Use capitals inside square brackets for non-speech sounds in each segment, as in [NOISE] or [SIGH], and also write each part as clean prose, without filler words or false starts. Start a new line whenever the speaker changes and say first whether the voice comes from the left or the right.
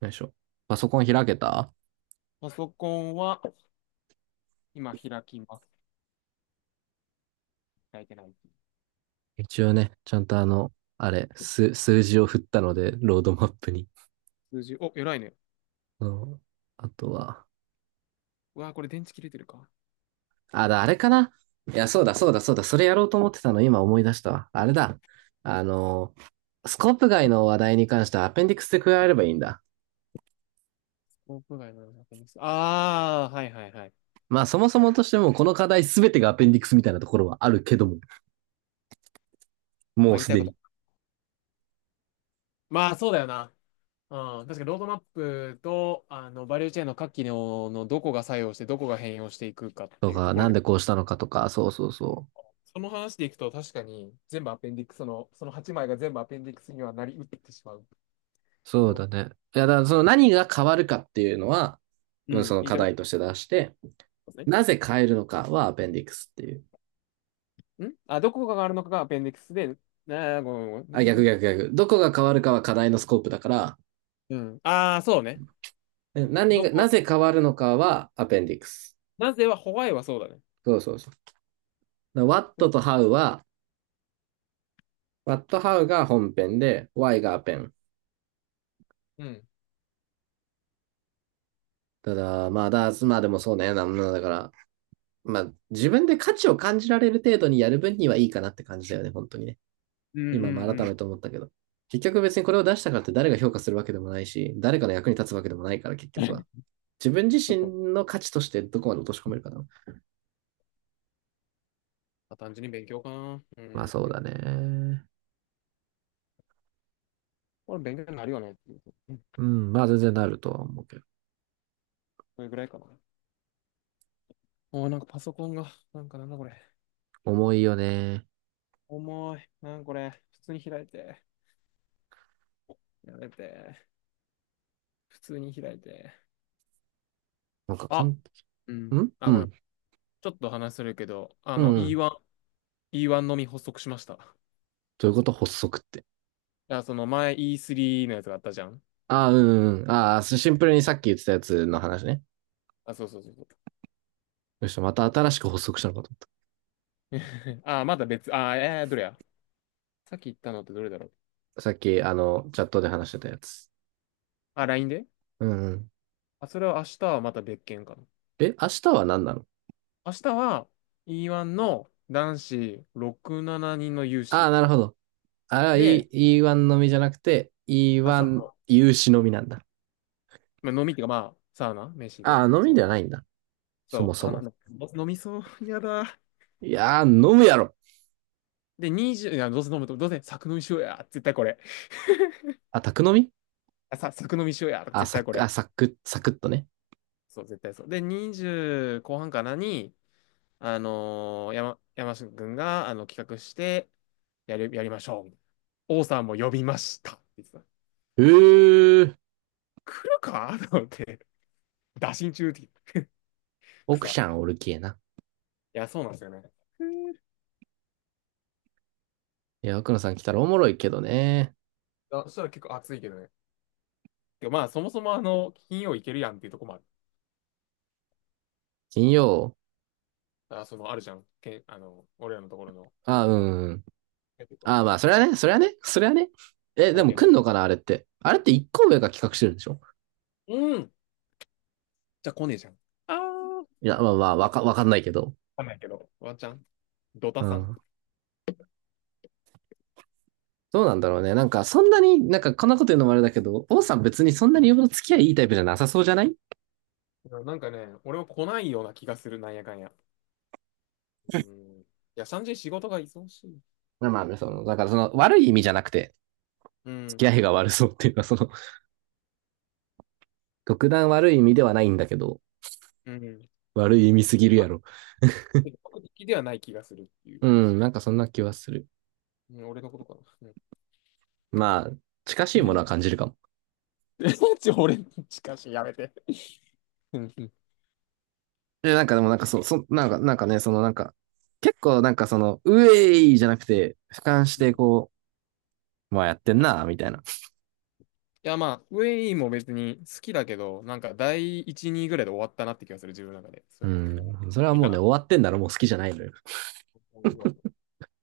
right: よいしょ。パソコン開けた。
left: パソコンは今開きます。開いてない。
right: 一応ね、ちゃんとあれ、数、数字を振ったので、ロードマップに。
left: 数字、お、偉いね。
right: あのあとは、
left: うわー、これ電池切れてるか。
right: あれかな。いや、そうだ、そうだ、そうだ、それやろうと思ってたの、今思い出したわ。あれだ。あの、スコープ外の話題に関してはアペンディクスで加えればいいんだ。
left: スコープ外の確認。ああ、はいはいはい。
right: まあ、そもそもとしても、この課題すべてがアペンディクスみたいなところはあるけども、
left: ま
right: も
left: あ
right: う
left: 言い
right: す
left: たい
right: で
left: こ
right: に。
left: と。まあそうだよな。うん、確かにロードマップとバリューチェーンの各機能のどこが作用してどこが変容していくかって
right: と
left: いうと
right: か、
left: ころ
right: なん
left: で、
right: でこうしたのかとか、そうそうそう。
left: その話でいくと確かに全部アペンディックスの、その8枚が全部アペンディックスにはなりうってしまうと
right: そ
left: こ
right: うだ
left: ろ。
right: ね。いや、だからその何が変わるかっていうのは、
left: う
right: うん、
left: ん、
right: その
left: 言い
right: 課
left: たいこ
right: 題として出して、
left: とで
right: な
left: す
right: ぜ変えるのかはアペンディクスっていう。
left: ね。どこがあるのかがアペンディックスで、なあ、ごめんごめん、
right: あ、
left: 何
right: 逆
left: が。
right: 逆逆。どこが変わるかは課題のスコープだから、
left: うん。ああ、そうね。
right: うん、
left: ど
right: な
left: こ、
right: ぜ変わるのかはアペンディクス。
left: なぜはホワイはそうだね。
right: そうそうそう。
left: うん
right: What how が本編で、why がアペン。
left: うん。
right: ただ、まあ、まあでもそうね。なだから、まあ、自分で価値を感じられる程度にやる分にはいいかなって感じだよね、本当にね。
left: うんうん
right: 今も
left: う
right: 改
left: ん。
right: めて思ったけど。結局別にこれを出したからって誰が評価するわけでもないし、誰かの役に立つわけでもないから、結局は。
left: [LAUGHS]
right: 自分自
left: ちょっと、
right: 身の価値としてどこまで落とし込めるかな。
left: まあ単純に勉強かな。う
right: まあ
left: ん。
right: そうだね。
left: これ勉強になるよねっていう。うん。
right: うん、まあ全然なるとは思うけど。
left: それぐらいかな。おー、なんかパソコンが、なんかなんだこれ。
right: 重いよね。
left: 重い。なんこれ。普通に開いて。やめて。普通に開いて。
right: なんかかん、
left: あ、
right: ん
left: うん。
right: うん、う
left: あ、ごめん。
right: ん、
left: ちょっと話するけど、
right: うん。
left: E1 のみ発足しました。い
right: どういうこと発足って。
left: や、その前 E3 のやつがあったじゃん。
right: ああ、うん、うん。ああ、シンプルにさっき言ってたやつの話ね。
left: あ、そうそうそうそう。
right: よし、また新しく発足したのかと思っ
left: [LAUGHS] あ、まだ別、あ、どれや。さっき言ったのってどれだろう。
right: た。さっき、チャットで話してたやつ。
left: あ、LINE で、
right: うん、うん。
left: あ、それは明日はまた別件かな。
right: え、明日は何なの？
left: 明日は E1 の男子6、7人の有
right: あ
left: 志
right: あ、なるほど。ああ、
left: で、
right: 1のみじゃなくて、
left: あ、そう
right: E1
left: そ
right: 有志のみなんだ。
left: う、まあ、飲みっていうかまあ、サウナ、飯
right: ああ、
left: と。
right: 飲み
left: そ
right: で
left: う。
right: はないんだ。そ
left: そ
right: も
left: う、
right: そ
left: かな、
right: も。
left: どうせ飲みそう、やだ。
right: いやー、飲むやろ。
left: で、20、いや、どうせ飲むと、どうせ作飲みしようや、絶対これ。
right: あ、宅飲み。
left: 作飲みしようや、
right: あ、
left: 絶
right: サ
left: 対こ
right: ク、
left: れ。
right: あ、サク、サクッとね。
left: そう、絶対そう。で、20後半かなに、山下くんが、企画して、やりましょう。王さんも呼びました、って言ってた。
right: うー、
left: 来るかと思って、[LAUGHS] 打診中って
right: 奥
left: 草。
right: さ
left: い
right: んおるきえな。
left: や、そうなんですよね。[LAUGHS]
right: いや、奥野さん来たらおもろいけどね。
left: あ、そしたら結構暑いけどね。でまあ、そもそも金曜行けるやんっていうとこもある。
right: 金曜。
left: あ、その、あるじゃん。けんあの、俺らのところの飲
right: あ、
left: みが。
right: うん。あ、まあ、それはね、それはね、それはね。え、
left: あ
right: で
left: る
right: も
left: け
right: 来
left: ど。
right: んのかな、あれって。あれって一個上が企画してるんでしょ？
left: うん。じゃあ来ねえじゃん。あー。わ
right: いや、まあまあ、わかんないけど。
left: かんないけど。ワンちゃん、ド
right: う
left: タさん。
right: ん。どうなんだろうね。なんか、そんなに、なんか、こんなこと言うのもあれだけど、王さん別にそんなによほど付き合いいいタイプじゃなさそうじゃない？
left: なんかね、俺は来ないような気がする、なんやかんや。うん。いや、シャンジー仕事が忙しい。
right: まあまあね、その、だからその、悪い意味じゃなくて、
left: う
right: 付き
left: ん。
right: 合いが悪そうっていうか、その、特段悪い意味ではないんだけど、
left: うん。
right: 悪い意味すぎるやろ。
left: 積的ではない気がするっていう
right: うん、
left: 話。
right: なんかそんな気はする。
left: うん、俺のことかな。
right: まあ、近し
left: う
right: いものは
left: ん。 [LAUGHS]
right: 感じるかも。
left: [LAUGHS] 俺に近しい、やめて。うんうん。
right: で、なんかでもなんかそう、なんか、なんかね、そのなんか、結構なんかその、うえいじゃなくて、俯瞰してこう、まあやってんな、みたいな。
left: いや、まあ、ウェイも別に好きだけど、なんか第1、2ぐらいで終わったなって気がする、自分の中で。
right: う
left: そういうの、
right: ん、
left: も
right: それは
left: う、いい
right: もう
left: か
right: ね、
left: な。
right: 終わってんだろ、もう好きじゃないのよ。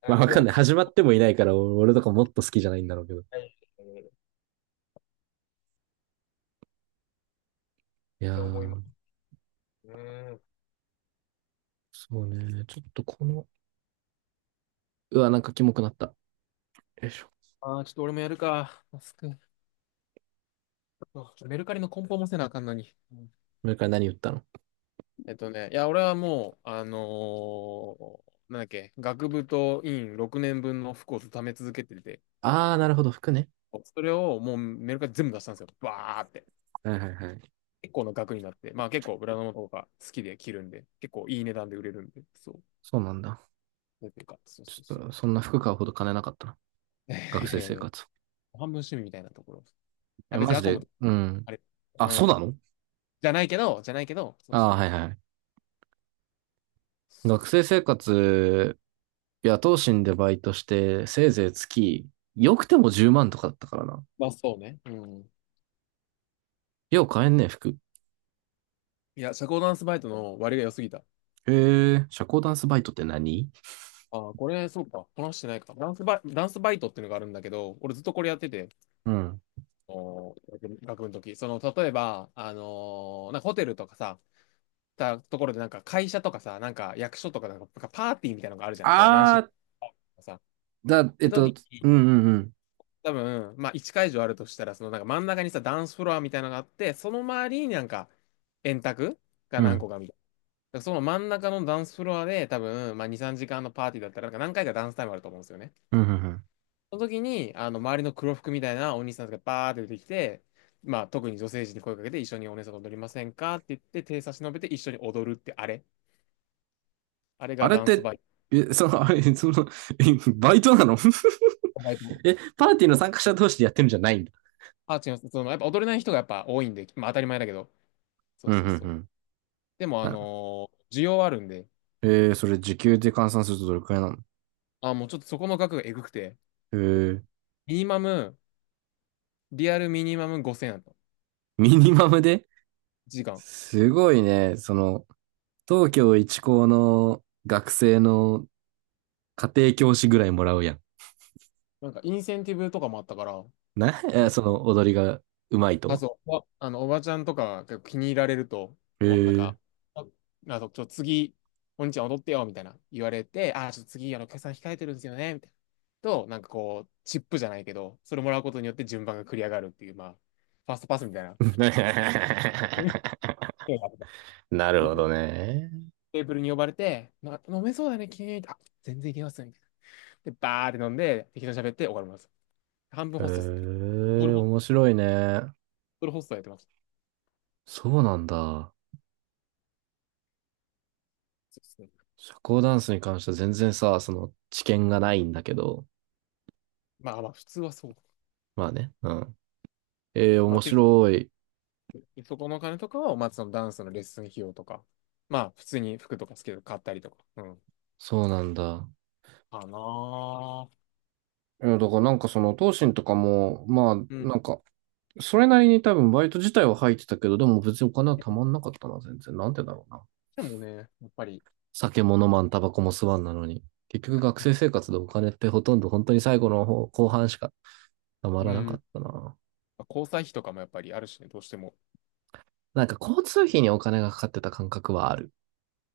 left: な
right: ま
left: ん
right: あ
left: か
right: わか
left: も
right: ん
left: う
right: ない。
left: 次、
right: 始まってもいないから、俺とかもっと好きじゃないんだろうけど。
left: はいっ
right: いや
left: て思いま
right: ー、
left: す。うーん。
right: そうね。ちょっとこの、うわ、なんかキモくなった。よいしょ。
left: ああ、ちょっと俺もやるか。マスク。ちょっとメルカリの梱包もせなあかんのに。うん。
right: これから何言ったの？
left: いや、俺はもう、なんだっけ、学部と院6年分の服を貯め続けてて、
right: あー、なるほど、服ね。
left: それをもうメルカリ全部出したんですよ。バーって。
right: はいはいはい。
left: 結構の額になって、まあ結構ブランドの方が好きで着るんで、結構いい値段で売れるんで、そう。
right: そうなんだ。
left: なんていうか、そうそ
right: ち
left: う
right: ょっ
left: そう。
right: と、そんな服買うほど金なかったな。
left: いや
right: 学
left: いやい
right: 生生
left: やいや、
right: 活。
left: 半分趣味みたいなところ。あ、
right: え、
left: 別
right: マ
left: に
right: ジ
left: アコム
right: で、
left: と、
right: うん。
left: あれ、
right: あ、
left: う
right: そうな
left: ん。
right: の？
left: じゃないけど、じゃないけど、そうそ
right: あ
left: う。
right: ー、はいはい。
left: そう
right: 学
left: そうそ
right: 生生
left: う。
right: 活、野党心でバイトして、せいぜい月、よくても10万とかだったからな。
left: まあそうね。うん。
right: よう買えんね、服。
left: いや、社交ダンスバイトの割が良すぎた。
right: へえ、社交ダンスバイトって何？
left: ああ、これ、そうか、こなしてないか。ダンスバイトっていうのがあるんだけど、俺ずっとこれやってて、
right: うん。
left: 学部の時。その、例えば、なんかホテルとかさ、たところで、なんか会社とかさ、なんか役所とかなんか、なんかパーティーみたいなのがあるじゃん。こう、何
right: あ
left: 種類
right: ー、
left: かさ。
right: だ、え
left: で、
right: っ
left: 時
right: と、
left: に、
right: うんうん
left: 多分、まあ、1会場あるとしたら、そのなんか真ん中にさ、ダンスフロアみたいなのがあって、その周りになんか、円卓が
right: うん。う
left: 何
right: ん。
left: 個かみたいな。だからその真ん中のダンスフロアで、多分、まあ、2、3時間のパーティーだったら、なんか何回かダンスタイムあると思うんですよね。
right: うんうんうん。
left: その時に、周りの黒服みたいなお兄さんがバーって出てきて、まあ、特に女性陣に声かけて、一緒にお姉さんと踊りませんかって言って、手差し伸べて一緒に踊るってあれ。あれ
right: あ
left: が
right: れっ
left: ダンス
right: て、
left: バイ
right: え、その、[LAUGHS] あれ、その、[LAUGHS] えバイトなの？
left: ト。
right: [LAUGHS] え、パーティーの参加者同士でやってるんじゃないんだ。
left: あ、違います。その、やっぱ踊れない人がやっぱ多いんで、まあ当たり前だけど。そう
right: うん
left: そう
right: うん
left: そ
right: う
left: う。
right: ん。
left: でも、
right: なるほど。
left: 需要あるんで、
right: それ時給で換算するとどれくらいなの？
left: あ、もうちょっとそこの額がえぐくて、
right: えー、
left: ミニマム、リアルミニマム5000円だった。
right: ミニマムで？
left: 時間。
right: すごいね。その、東京一高の学生の家庭教師ぐらいもらうやん。
left: なんかインセンティブとかもあったから、
right: な、え
left: そ
right: ーそ
left: の、
right: の踊りがうまい
left: あ、
right: と？
left: そう、おばちゃんとかが結構気に入られると、
right: え
left: このなん
right: ー。
left: か、あ、あそうちょ、次、お兄ちゃん踊ってよ、みたいな言われて、あ、ちょっと次、決算控えてるんですよね、みたいな。と、なんかこう、チップじゃないけど、それもらうことによって順番が繰り上がるっていう、まあ、ファーストパスみたいな。
right: [LAUGHS] なるほどね。
left: テーブルに呼ばれて、飲めそうだね、君。あ、全然いけますね。で、バーって飲んで、適当に喋って終わります。半分
right: へ
left: ホストですね。ドル
right: え、
left: ホ
right: 面白いね。
left: ドルホストやってます。
right: そうなんだ。
left: そうですね。
right: 社交ダンスに関しては全然さ、その知見がないんだけど。
left: まあまあ、普通はそう。
right: まあね。うん。ええ、
left: まあ、
right: 面白い。
left: そこのお金とかは、まあ、そのダンスのレッスン費用とか、まあ、普通に服とかスケート買ったりとか、うん。
right: そうなんだ。
left: かなあ。
right: いやだからなんかその、東進とかも、まあ、
left: うん。
right: なんか、それなりに多分バイト自体は入ってたけど、でも別にお金はたまんなかったな、全然。なんでだろうな。
left: でもね、やっぱり、
right: 酒も飲まん、タバコも吸わんなのに。結局学生生活でお金ってほとんど本当に最後の方、後半しかたま
left: う
right: らなか
left: ん。
right: ったな。
left: まあ交際費とかもやっぱりあるしね、どうしても。
right: なんか交通費にお金がかかってた感覚はある。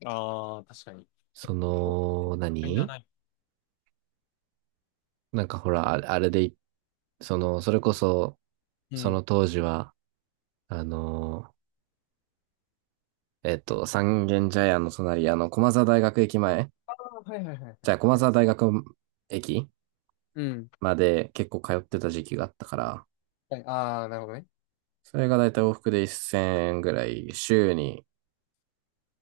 left: ああ、確かに。
right: そ
left: こう
right: の、
left: いうの買いなら
right: 何
left: ない。
right: なんかほら、あれでその、それこそ、
left: う
right: そ
left: ん。
right: の当時は、あの三軒茶屋の隣、駒沢大学駅前、
left: ああ、はいはいはいは
right: じゃ
left: い。
right: あ
left: あ
right: 駒
left: り
right: 沢
left: ます。
right: 大学駅
left: うん。
right: まで結構通ってた時期があったから、
left: はい、ああ、なるほどね。
right: それがだいたい往復で1000円ぐらい、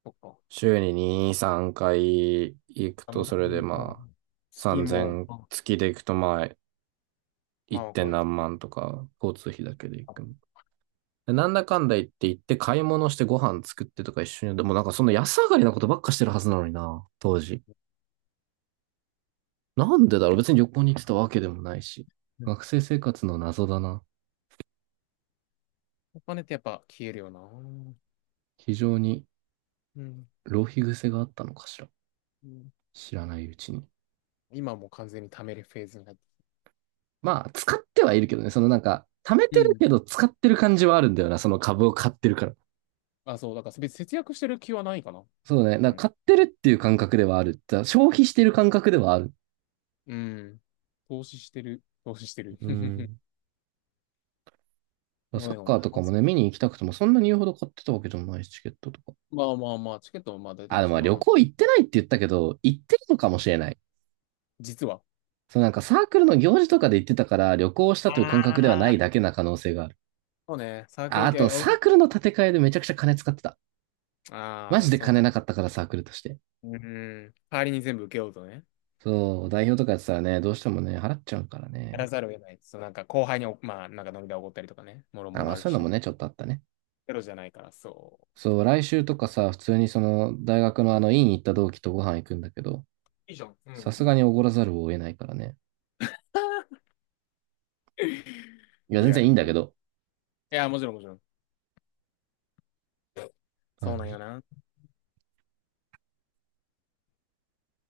left: そっか。
right: 週に2、3回行く
left: あ、
right: と、
left: もう、
right: それでまあ、
left: スキンも、
right: 3000、月で行くとまあ、
left: ま
right: 1.
left: あ、超
right: 点
left: えて。
right: 何万とか、交通費だけで行くの。
left: あ、
right: なんだかんだ言って行って買い物してご飯作ってとか一緒に、でもなんかそんな安上がりなことばっかしてるはずなのにな、当時。なんでだろう？別に旅行に行ってたわけでもないし。学生生活の謎だな。
left: お金ってやっぱ消えるよな。うん。
right: 非常に
left: う
right: 浪費癖があったのかしら。
left: ん。
right: 知らないうちに。
left: 今もう完全に貯めるフェーズになって。
right: まあ、使ってはいるけどね。そのなんか、貯め
left: う
right: てる
left: ん。
right: けど使ってる感じはあるんだよな。その株を買ってるから。
left: あ、そう、だから別に節約してる気はないかな。
right: そうね。
left: う
right: なん
left: ん。
right: か買ってるっていう感覚ではある。消費してる感覚ではある。
left: うん。投資してる。投資してる。
right: う
left: [LAUGHS]
right: ん。
left: ご
right: サ
left: め
right: ッ
left: んごめ
right: カ
left: ん。
right: ーとかもね、見に行きたくても、そんなに言うほど買ってたわけでもないし、チケットとか。
left: まあまあまあ、チケットもまあ大体
right: あ、でも
left: 1
right: まあ旅
left: 万。
right: 行行ってないって言ったけど、行ってるのかもしれない。
left: 実は。
right: そう、なんかサークルの行事とかで行ってたから、旅行した
left: あ
right: という感覚ではない
left: あ。
right: だけな可能性がある。
left: そうね、サーク
right: あ、
left: ル
right: あ
left: 系、
right: と、
left: 俺、
right: サークルの建て替えでめちゃくちゃ金使ってた。
left: ああ、
right: マジ
left: な
right: で
left: その
right: 金
left: た、
right: なかったからサークルとして。
left: うん。代わりに全部受けようとね。
right: そう、代表とかやってたらね、どうしてもね、払っちゃうから
left: やら
right: ね。
left: ざるを得ないです。そうなんか後輩にお、まあ、なんか飲み代おごったりとかね、もろ
right: あ、
left: も
right: ま
left: ろ
right: あ
left: ある
right: そういうのも
left: し、
right: ね、ちょっとあったね。
left: ゼロじゃないから、そ
right: そう、来週とかさ、普通にその、大学のあの、院行った同期とご飯行くんだけど、
left: う。いいじゃん。う
right: さす
left: ん。
right: がにおごらざるを得ないからね。
left: [LAUGHS]
right: いや、全
left: リア
right: 然い
left: ル
right: いんだ
left: だ。
right: けど、
left: いや、もちろんもちろん。そ
right: 感
left: うなんよ
right: じ
left: な。